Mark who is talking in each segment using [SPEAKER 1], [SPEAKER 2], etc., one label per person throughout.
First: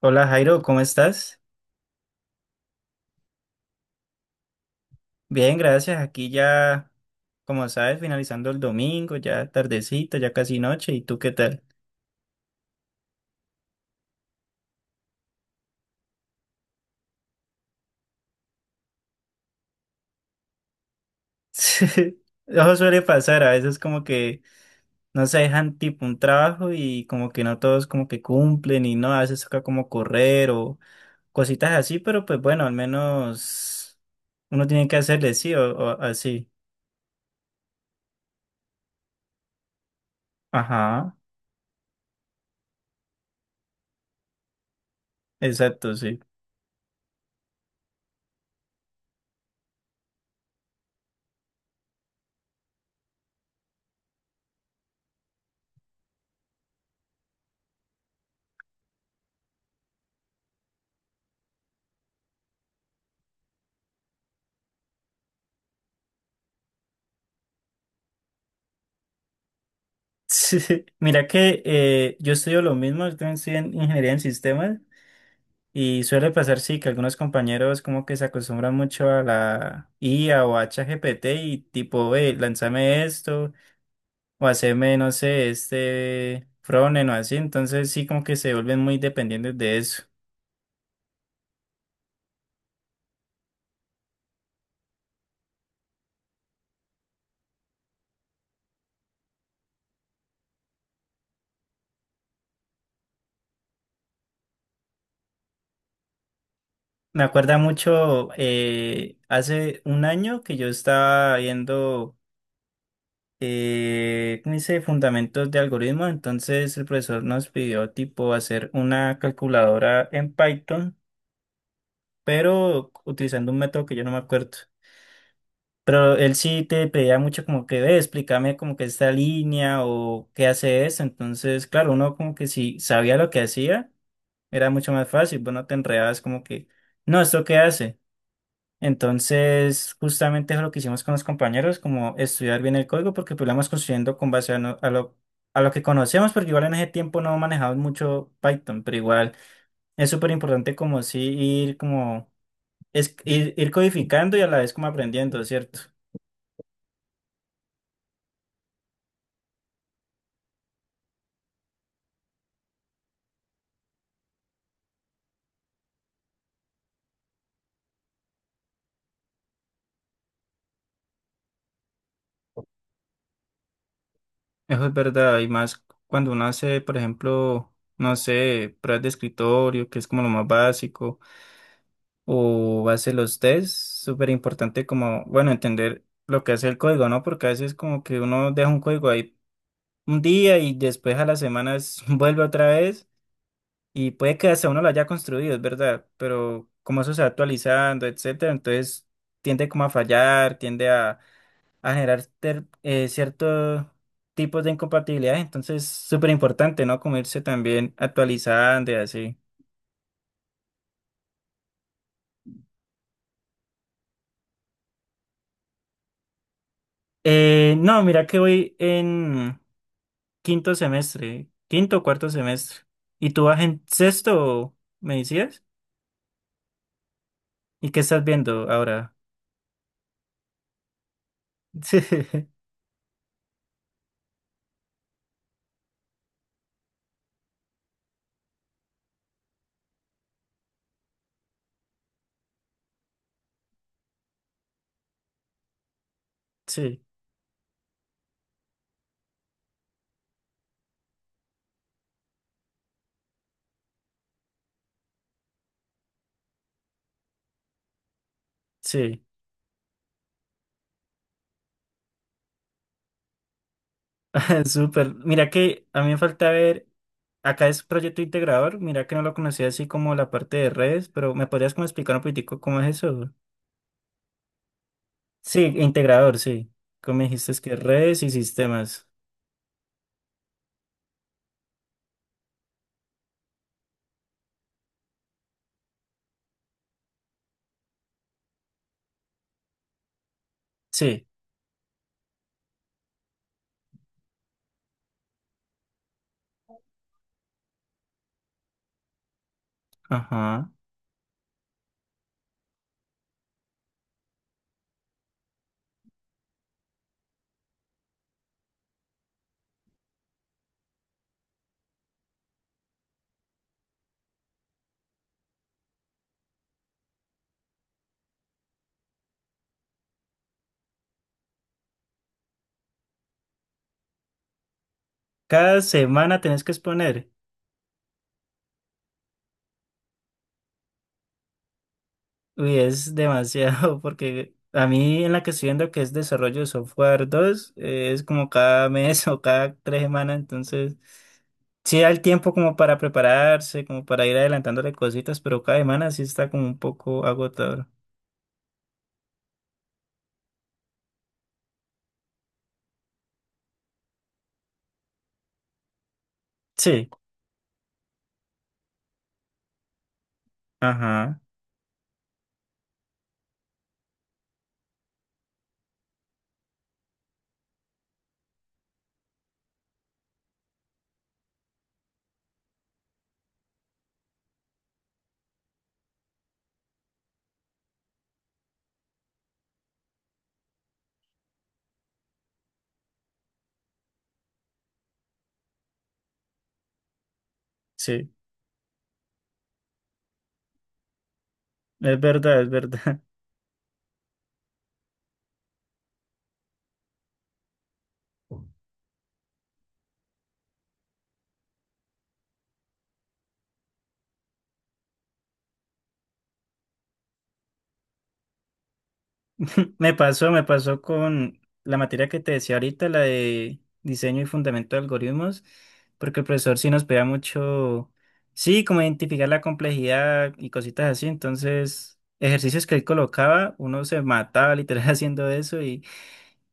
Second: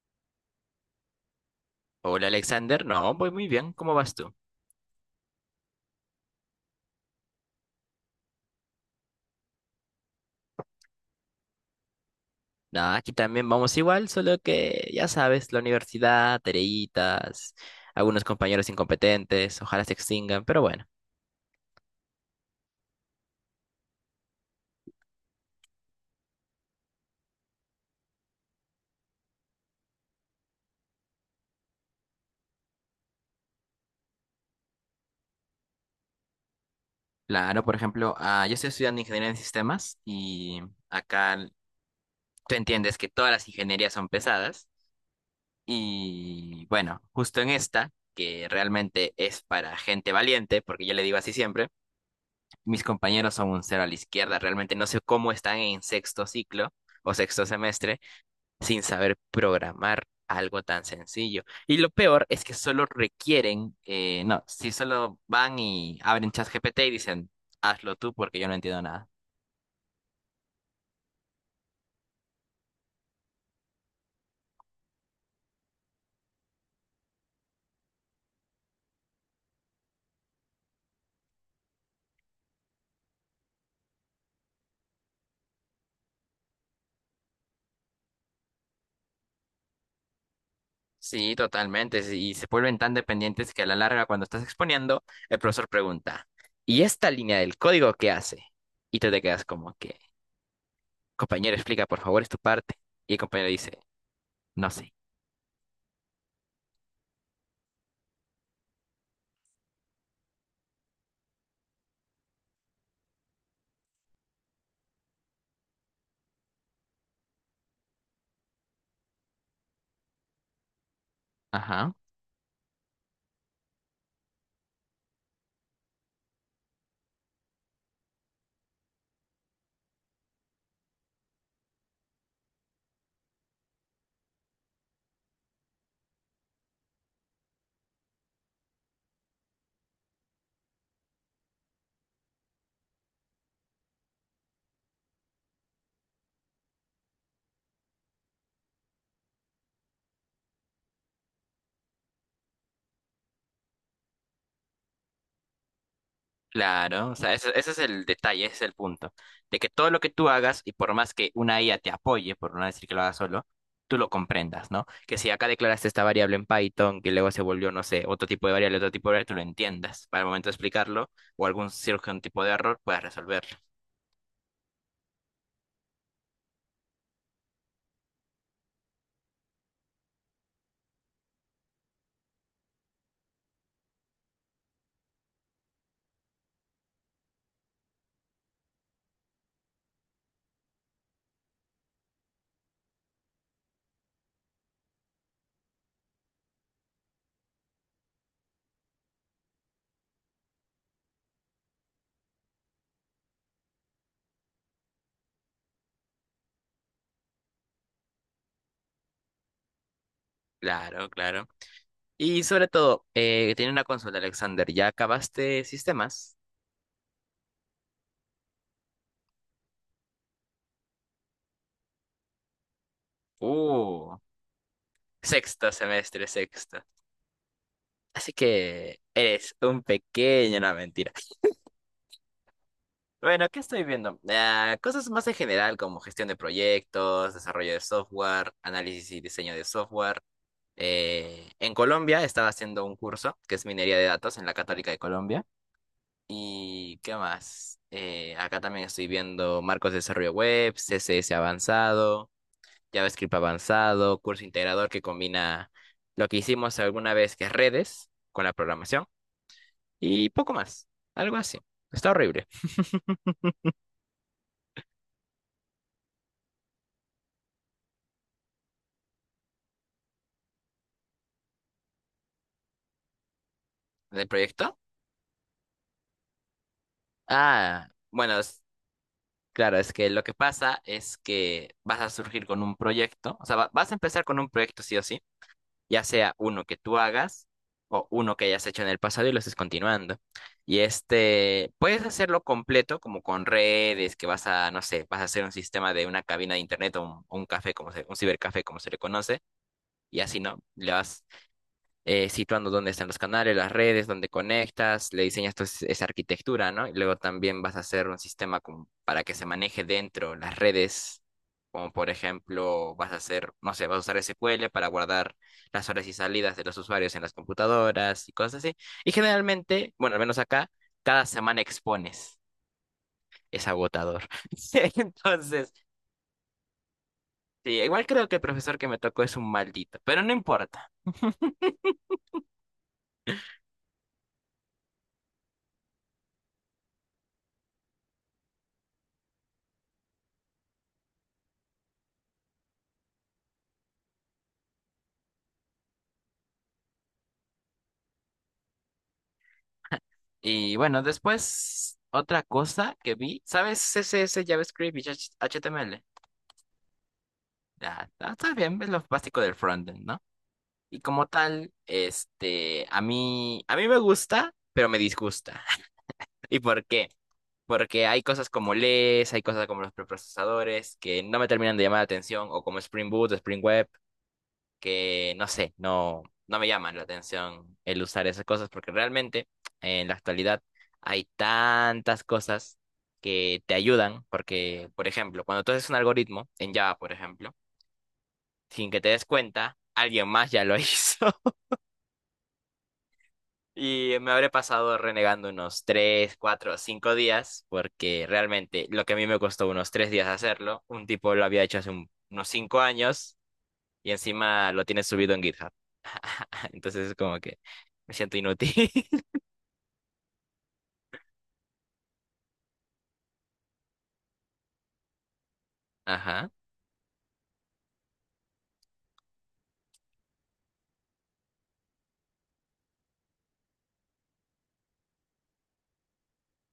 [SPEAKER 1] Hola Jairo, ¿cómo estás?
[SPEAKER 2] Hola Alexander, no, voy muy bien, ¿cómo vas tú?
[SPEAKER 1] Bien, gracias. Aquí ya, como sabes, finalizando el domingo, ya tardecito, ya casi noche. ¿Y tú qué tal?
[SPEAKER 2] Nada, aquí también vamos igual, solo que ya sabes, la universidad, tareitas, algunos compañeros incompetentes, ojalá se extingan, pero bueno.
[SPEAKER 1] Sí, eso suele pasar, a veces como que no se dejan tipo un trabajo y como que no todos como que cumplen y no, a veces toca como correr o cositas así, pero pues bueno, al menos uno tiene que hacerle sí o así.
[SPEAKER 2] Claro, por ejemplo, yo estoy estudiando ingeniería en sistemas y
[SPEAKER 1] Ajá,
[SPEAKER 2] acá l- tú entiendes que todas las ingenierías son pesadas
[SPEAKER 1] exacto, sí.
[SPEAKER 2] y bueno, justo en esta, que realmente es para gente valiente, porque yo le digo así siempre, mis compañeros son un cero a la izquierda, realmente no sé cómo están en sexto ciclo o sexto semestre sin saber programar algo tan sencillo. Y lo peor es que solo requieren, no, si solo van y abren ChatGPT y dicen, hazlo tú porque yo no entiendo nada.
[SPEAKER 1] Sí, mira que yo estudio lo mismo, yo también estoy en ingeniería en sistemas. Y suele pasar, sí, que algunos compañeros como que se acostumbran mucho a la IA o a ChatGPT y tipo, lánzame esto o haceme, no sé, este frontend o así. Entonces sí como que se vuelven muy dependientes de eso.
[SPEAKER 2] Sí, totalmente. Sí, y se vuelven tan dependientes que a la larga, cuando estás exponiendo, el profesor pregunta, ¿y esta línea del código qué hace? Y tú te quedas como que, compañero, explica, por favor, es tu parte. Y el compañero dice, no sé.
[SPEAKER 1] Me acuerda mucho hace un año que yo estaba viendo, ¿cómo dice? Fundamentos de algoritmo. Entonces el profesor nos pidió tipo hacer una calculadora en Python,
[SPEAKER 2] Ajá.
[SPEAKER 1] pero utilizando un método que yo no me acuerdo. Pero él sí te pedía mucho como que, ve, explícame como que esta línea o qué hace esto. Entonces, claro, uno como que si sabía lo que hacía, era mucho más fácil. Vos no te enredabas como que, no, ¿esto qué hace? Entonces, justamente es lo que hicimos con los compañeros, como estudiar bien el código, porque pues lo vamos construyendo con base a, no- a lo que conocemos, porque igual en ese tiempo no manejamos mucho Python, pero igual es súper importante como sí ir como, ir codificando y a la vez como aprendiendo, ¿cierto?
[SPEAKER 2] Claro, o sea, ese es el detalle, ese es el punto, de que todo lo que tú hagas, y por más que una IA te apoye, por no decir que lo hagas solo, tú lo comprendas, ¿no? Que si acá declaraste esta variable en Python, que luego se volvió, no sé, otro tipo de variable, tú lo entiendas para el momento de explicarlo, o algún cierto tipo de error, puedas resolverlo.
[SPEAKER 1] Eso es verdad, y más cuando uno hace, por ejemplo, no sé, pruebas de escritorio, que es como lo más básico, o hace los tests, súper importante como, bueno, entender lo que hace el código, ¿no? Porque a veces como que uno deja un código ahí un día y después a las semanas vuelve otra vez y puede que hasta uno lo haya construido, es verdad, pero como eso se va actualizando, etcétera, entonces tiende como a fallar, tiende a generar ciertos tipos de incompatibilidades. Entonces, súper importante, ¿no? Como irse también actualizando y así.
[SPEAKER 2] Claro, claro. Y sobre todo, tiene una consulta, Alexander, ¿ya acabaste sistemas?
[SPEAKER 1] No, mira que voy en quinto semestre, quinto o cuarto semestre. ¿Y tú vas en
[SPEAKER 2] Uh,
[SPEAKER 1] sexto, me decías?
[SPEAKER 2] sexto semestre, sexto.
[SPEAKER 1] ¿Y qué estás
[SPEAKER 2] Así
[SPEAKER 1] viendo
[SPEAKER 2] que
[SPEAKER 1] ahora?
[SPEAKER 2] eres un pequeño, no, mentira. Bueno, ¿qué estoy viendo? Cosas más en general como gestión de proyectos, desarrollo de software, análisis y diseño de software. En Colombia estaba haciendo un curso que es minería de datos en la Católica de Colombia.
[SPEAKER 1] Sí,
[SPEAKER 2] ¿Y
[SPEAKER 1] sí,
[SPEAKER 2] qué más? Acá también estoy viendo marcos de desarrollo web, CSS avanzado, JavaScript avanzado, curso integrador que combina lo que hicimos alguna vez que es redes con la programación
[SPEAKER 1] sí.
[SPEAKER 2] y poco más. Algo así. Está horrible.
[SPEAKER 1] Súper. Mira que a mí me falta ver, acá es proyecto integrador, mira que no lo conocía así como la parte de redes, pero ¿me podrías como explicar un poquitico cómo es eso?
[SPEAKER 2] ¿El proyecto?
[SPEAKER 1] Sí, integrador, sí. Como me dijiste es que redes y
[SPEAKER 2] Bueno.
[SPEAKER 1] sistemas.
[SPEAKER 2] Claro, es que lo que pasa es que vas a surgir con un proyecto, o sea, vas a empezar con un proyecto sí o sí, ya sea uno que tú hagas o uno que hayas hecho en el pasado y lo estés continuando. Y
[SPEAKER 1] Sí,
[SPEAKER 2] este, puedes hacerlo completo, como con redes, que vas a, no sé, vas a hacer un sistema de una cabina de internet o un café, como se, un cibercafé, como se le conoce, y así, ¿no?
[SPEAKER 1] ajá.
[SPEAKER 2] Le vas situando dónde están los canales, las redes, dónde conectas, le diseñas toda esa arquitectura, ¿no? Y luego también vas a hacer un sistema como para que se maneje dentro las redes, como por ejemplo, vas a hacer, no sé, vas a usar SQL para guardar las horas y salidas de los usuarios en las computadoras y cosas así. Y generalmente, bueno, al menos acá, cada semana expones. Es agotador. Entonces,
[SPEAKER 1] Cada semana tenés que exponer.
[SPEAKER 2] sí, igual creo que el profesor que me tocó es un maldito, pero no importa.
[SPEAKER 1] Uy, es demasiado, porque a mí en la que estoy viendo que es desarrollo de software 2, es como cada mes o cada 3 semanas, entonces sí da el tiempo como para prepararse, como para ir adelantándole cositas, pero cada semana sí está como un poco agotador.
[SPEAKER 2] Y bueno, después otra cosa que vi, ¿sabes? CSS, JavaScript y HTML.
[SPEAKER 1] Sí,
[SPEAKER 2] Ya, está bien, es lo básico del frontend, ¿no? Y como
[SPEAKER 1] ajá,
[SPEAKER 2] tal, este, a mí me gusta, pero me disgusta. ¿Y por qué? Porque hay cosas como LES, hay cosas como los preprocesadores que no me terminan de llamar la atención, o como Spring Boot, Spring Web, que no sé, no me llaman la atención el usar esas cosas porque realmente en la actualidad hay tantas cosas que te ayudan porque, por ejemplo, cuando tú haces un algoritmo en Java, por ejemplo,
[SPEAKER 1] sí,
[SPEAKER 2] sin que te des cuenta, alguien más ya lo hizo
[SPEAKER 1] es verdad, es verdad.
[SPEAKER 2] y me habré pasado renegando unos 3 4 5 días porque realmente lo que a mí me costó unos 3 días hacerlo, un tipo lo había hecho hace unos 5 años y encima lo tienes subido en GitHub. Entonces es como que me siento inútil.
[SPEAKER 1] Me pasó con la materia que te decía ahorita, la de diseño y fundamento de algoritmos, porque el
[SPEAKER 2] Ajá,
[SPEAKER 1] profesor sí nos pedía mucho, sí, como identificar la complejidad y cositas así, entonces ejercicios que él colocaba, uno se mataba literal haciendo eso.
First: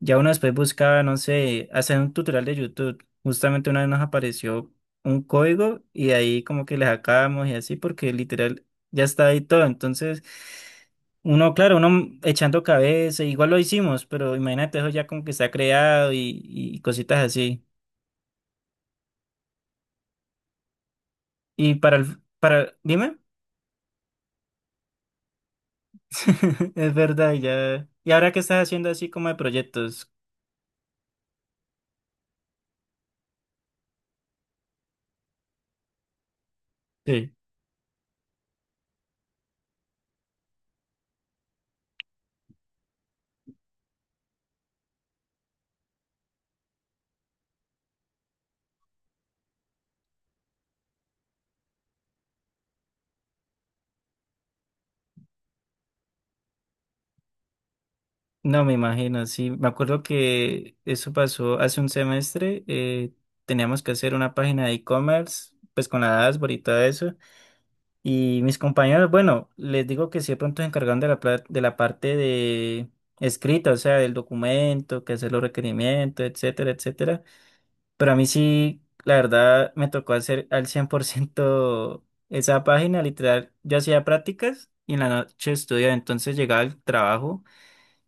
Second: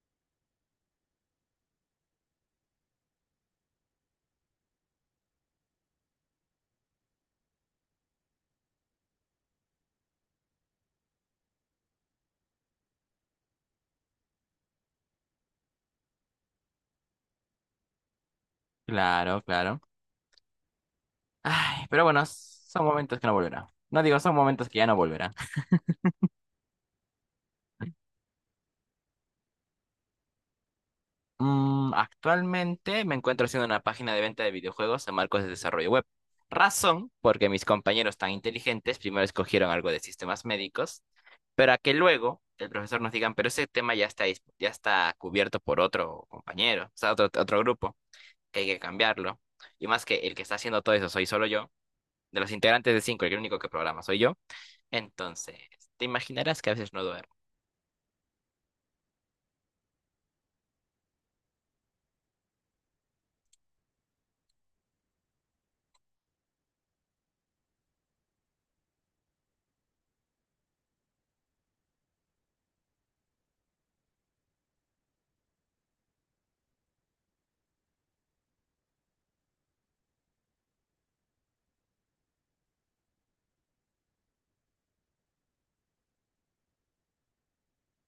[SPEAKER 1] Ya uno después buscaba, no sé, hacer un tutorial de YouTube. Justamente una vez nos apareció un código y de ahí como que le sacábamos y así porque literal ya está ahí todo. Entonces, uno, claro, uno echando cabeza, igual lo hicimos, pero imagínate eso ya como que está creado y cositas así.
[SPEAKER 2] claro, claro.
[SPEAKER 1] Y
[SPEAKER 2] Ay,
[SPEAKER 1] para
[SPEAKER 2] pero
[SPEAKER 1] el,
[SPEAKER 2] bueno,
[SPEAKER 1] para,
[SPEAKER 2] son
[SPEAKER 1] dime,
[SPEAKER 2] momentos que no volverá. No digo, son momentos que ya no volverá.
[SPEAKER 1] es verdad, ya. ¿Y ahora qué estás haciendo así como de proyectos?
[SPEAKER 2] Actualmente me encuentro haciendo una página de venta de videojuegos en marcos de desarrollo web. Razón, porque mis compañeros tan inteligentes primero escogieron algo de sistemas médicos, pero a que luego el profesor nos digan, pero ese tema ya está, ya está cubierto por otro compañero, o sea, otro grupo, que hay que cambiarlo. Y más que el que está haciendo todo eso soy solo yo. De los integrantes de cinco, el único que programa soy yo. Entonces, te imaginarás que a veces no duermo.
[SPEAKER 1] No, me imagino, sí. Me acuerdo que eso pasó hace un semestre. Teníamos que hacer una página de e-commerce, pues con la dashboard y todo eso. Y mis compañeros, bueno, les digo que sí, de pronto se encargaron de la parte de escrita, o sea, del documento, que hacer los requerimientos, etcétera, etcétera. Pero a mí sí, la verdad, me tocó hacer al 100% esa página, literal. Yo hacía prácticas y en la noche estudiaba, entonces llegaba al trabajo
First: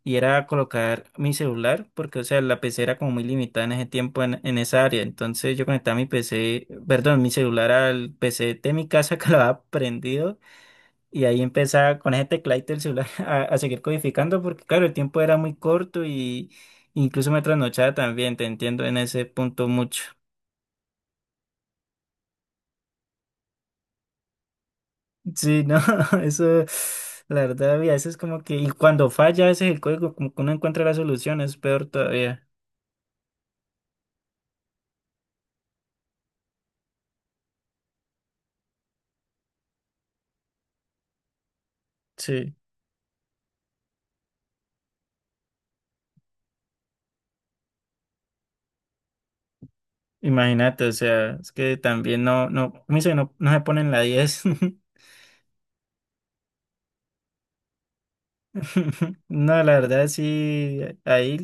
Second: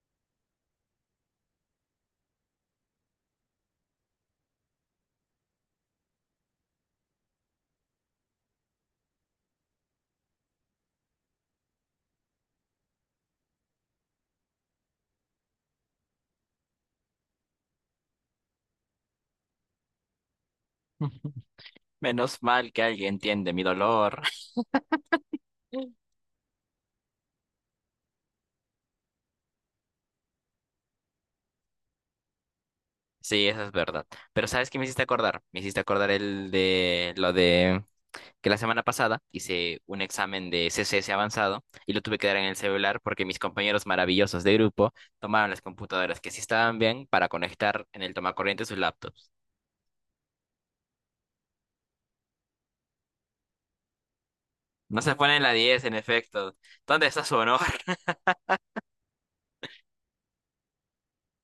[SPEAKER 1] y era colocar mi celular, porque, o sea, la PC era como muy limitada en ese tiempo en esa área. Entonces yo conectaba mi PC, perdón, mi celular al PC de mi casa que lo había prendido y ahí empezaba con ese tecladito del celular a seguir codificando, porque, claro, el tiempo era muy corto y incluso me trasnochaba también, te entiendo en ese punto mucho.
[SPEAKER 2] Menos mal que alguien entiende mi dolor.
[SPEAKER 1] Sí, no, eso, la verdad, a veces como que, y cuando falla, ese es el código, como que uno encuentra la solución, es peor todavía.
[SPEAKER 2] Sí, eso es verdad. Pero ¿sabes qué me hiciste acordar? Me hiciste acordar el de lo de que la semana pasada hice un examen de CSS avanzado y lo tuve que dar en
[SPEAKER 1] Sí.
[SPEAKER 2] el celular porque mis compañeros maravillosos de grupo tomaron las computadoras que sí estaban bien para conectar en el tomacorriente sus laptops.
[SPEAKER 1] Imagínate, o sea, es que también no, no, como dice, no, no se ponen la 10.
[SPEAKER 2] No se pone en la 10 en efecto. ¿Dónde está su honor?
[SPEAKER 1] No, la verdad sí, ahí,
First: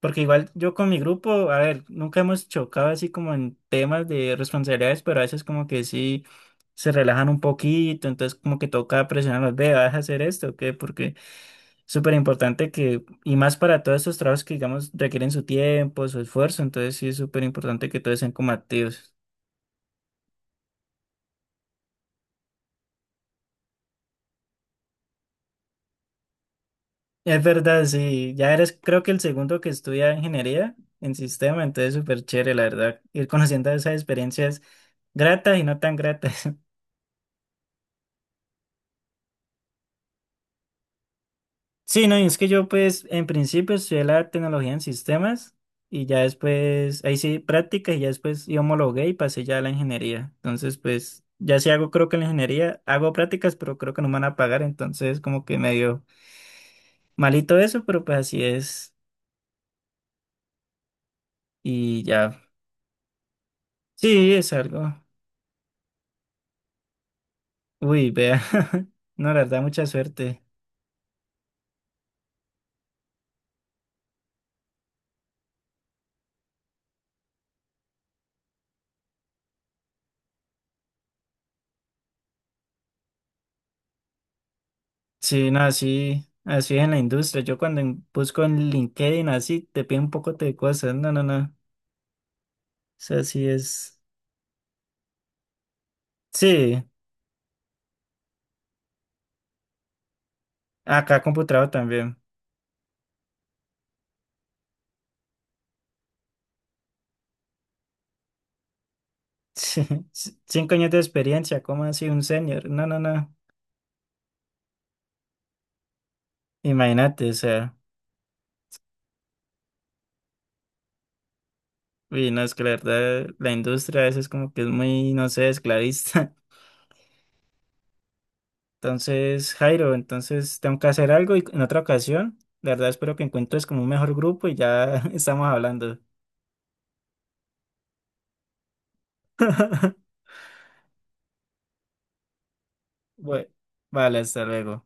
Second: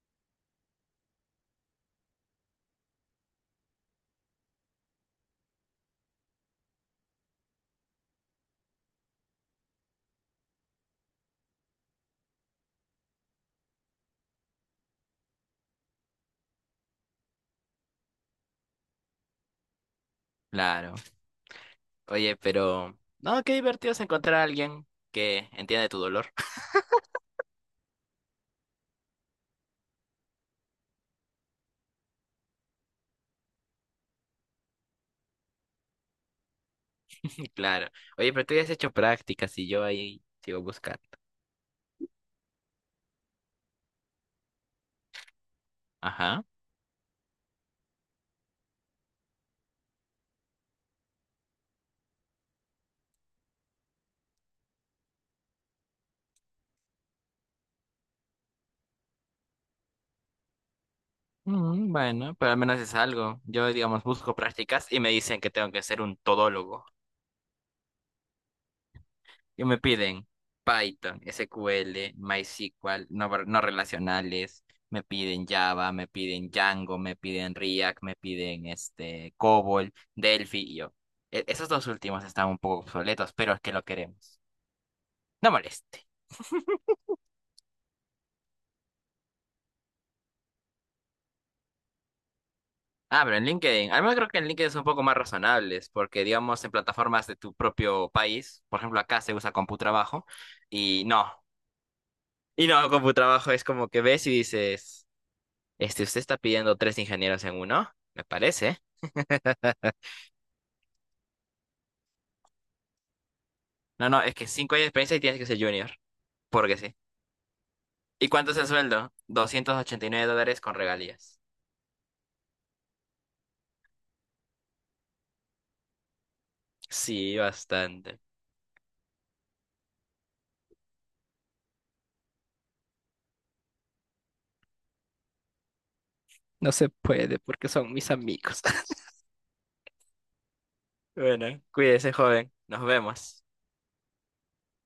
[SPEAKER 1] porque igual yo con mi grupo, a ver, nunca hemos chocado así como en temas de responsabilidades, pero a veces como que sí se relajan un poquito, entonces como que toca presionarlos, ve, vas a hacer esto, ¿o qué? Porque es súper importante que, y más para todos estos trabajos que, digamos, requieren su tiempo, su esfuerzo, entonces sí es súper importante que todos sean como activos.
[SPEAKER 2] Claro. Oye, pero... No, qué divertido es encontrar a alguien que entiende tu dolor.
[SPEAKER 1] Es verdad, sí, ya eres creo que el segundo que estudia ingeniería en sistema, entonces súper chévere, la verdad, ir conociendo esas experiencias gratas y no tan gratas.
[SPEAKER 2] Claro. Oye, pero tú ya has hecho prácticas y yo ahí sigo buscando.
[SPEAKER 1] Sí, no, y es que yo pues en principio estudié la tecnología en sistemas y ya
[SPEAKER 2] Ajá.
[SPEAKER 1] después, ahí sí, prácticas y ya después yo homologué y pasé ya a la ingeniería. Entonces pues ya sí hago creo que en la ingeniería hago prácticas, pero creo que no me van a pagar, entonces como que medio malito eso, pero pues así es y
[SPEAKER 2] Bueno,
[SPEAKER 1] ya,
[SPEAKER 2] pero al menos es algo. Yo, digamos,
[SPEAKER 1] sí,
[SPEAKER 2] busco
[SPEAKER 1] es
[SPEAKER 2] prácticas y
[SPEAKER 1] algo.
[SPEAKER 2] me dicen que tengo que ser un todólogo.
[SPEAKER 1] Uy, vea. No, la verdad,
[SPEAKER 2] Y me
[SPEAKER 1] mucha
[SPEAKER 2] piden
[SPEAKER 1] suerte.
[SPEAKER 2] Python, SQL, MySQL, no, no relacionales, me piden Java, me piden Django, me piden React, me piden este COBOL, Delphi y yo. Esos dos últimos están un poco obsoletos, pero es que lo queremos.
[SPEAKER 1] Sí,
[SPEAKER 2] No
[SPEAKER 1] no,
[SPEAKER 2] moleste.
[SPEAKER 1] así, así es en la industria. Yo cuando busco en LinkedIn así, te piden un poco de cosas. No, no, no. O sea,
[SPEAKER 2] Ah, pero en
[SPEAKER 1] sí
[SPEAKER 2] LinkedIn,
[SPEAKER 1] es.
[SPEAKER 2] al menos creo que en LinkedIn son un poco más razonables, porque digamos en
[SPEAKER 1] Sí,
[SPEAKER 2] plataformas de tu propio país, por ejemplo acá se usa CompuTrabajo, y
[SPEAKER 1] acá
[SPEAKER 2] no,
[SPEAKER 1] computador también.
[SPEAKER 2] y no, CompuTrabajo es como que ves y dices... Este, usted está pidiendo tres ingenieros en uno, me parece.
[SPEAKER 1] Sí, 5 años de experiencia, ¿cómo así un senior? No, no, no.
[SPEAKER 2] No, no, es que 5 años de experiencia y tienes que ser junior, porque sí.
[SPEAKER 1] Imagínate, o sea.
[SPEAKER 2] ¿Y cuánto es el sueldo? $289 con regalías.
[SPEAKER 1] Uy, no, es que la verdad, la industria a veces como que es muy, no sé, esclavista.
[SPEAKER 2] Sí, bastante.
[SPEAKER 1] Entonces, Jairo, entonces tengo que hacer algo y en otra ocasión, la verdad espero que encuentres como un mejor grupo y ya estamos hablando.
[SPEAKER 2] No se puede porque son mis amigos. Bueno, cuídese, joven. Nos vemos.
[SPEAKER 1] Bueno, vale, hasta luego.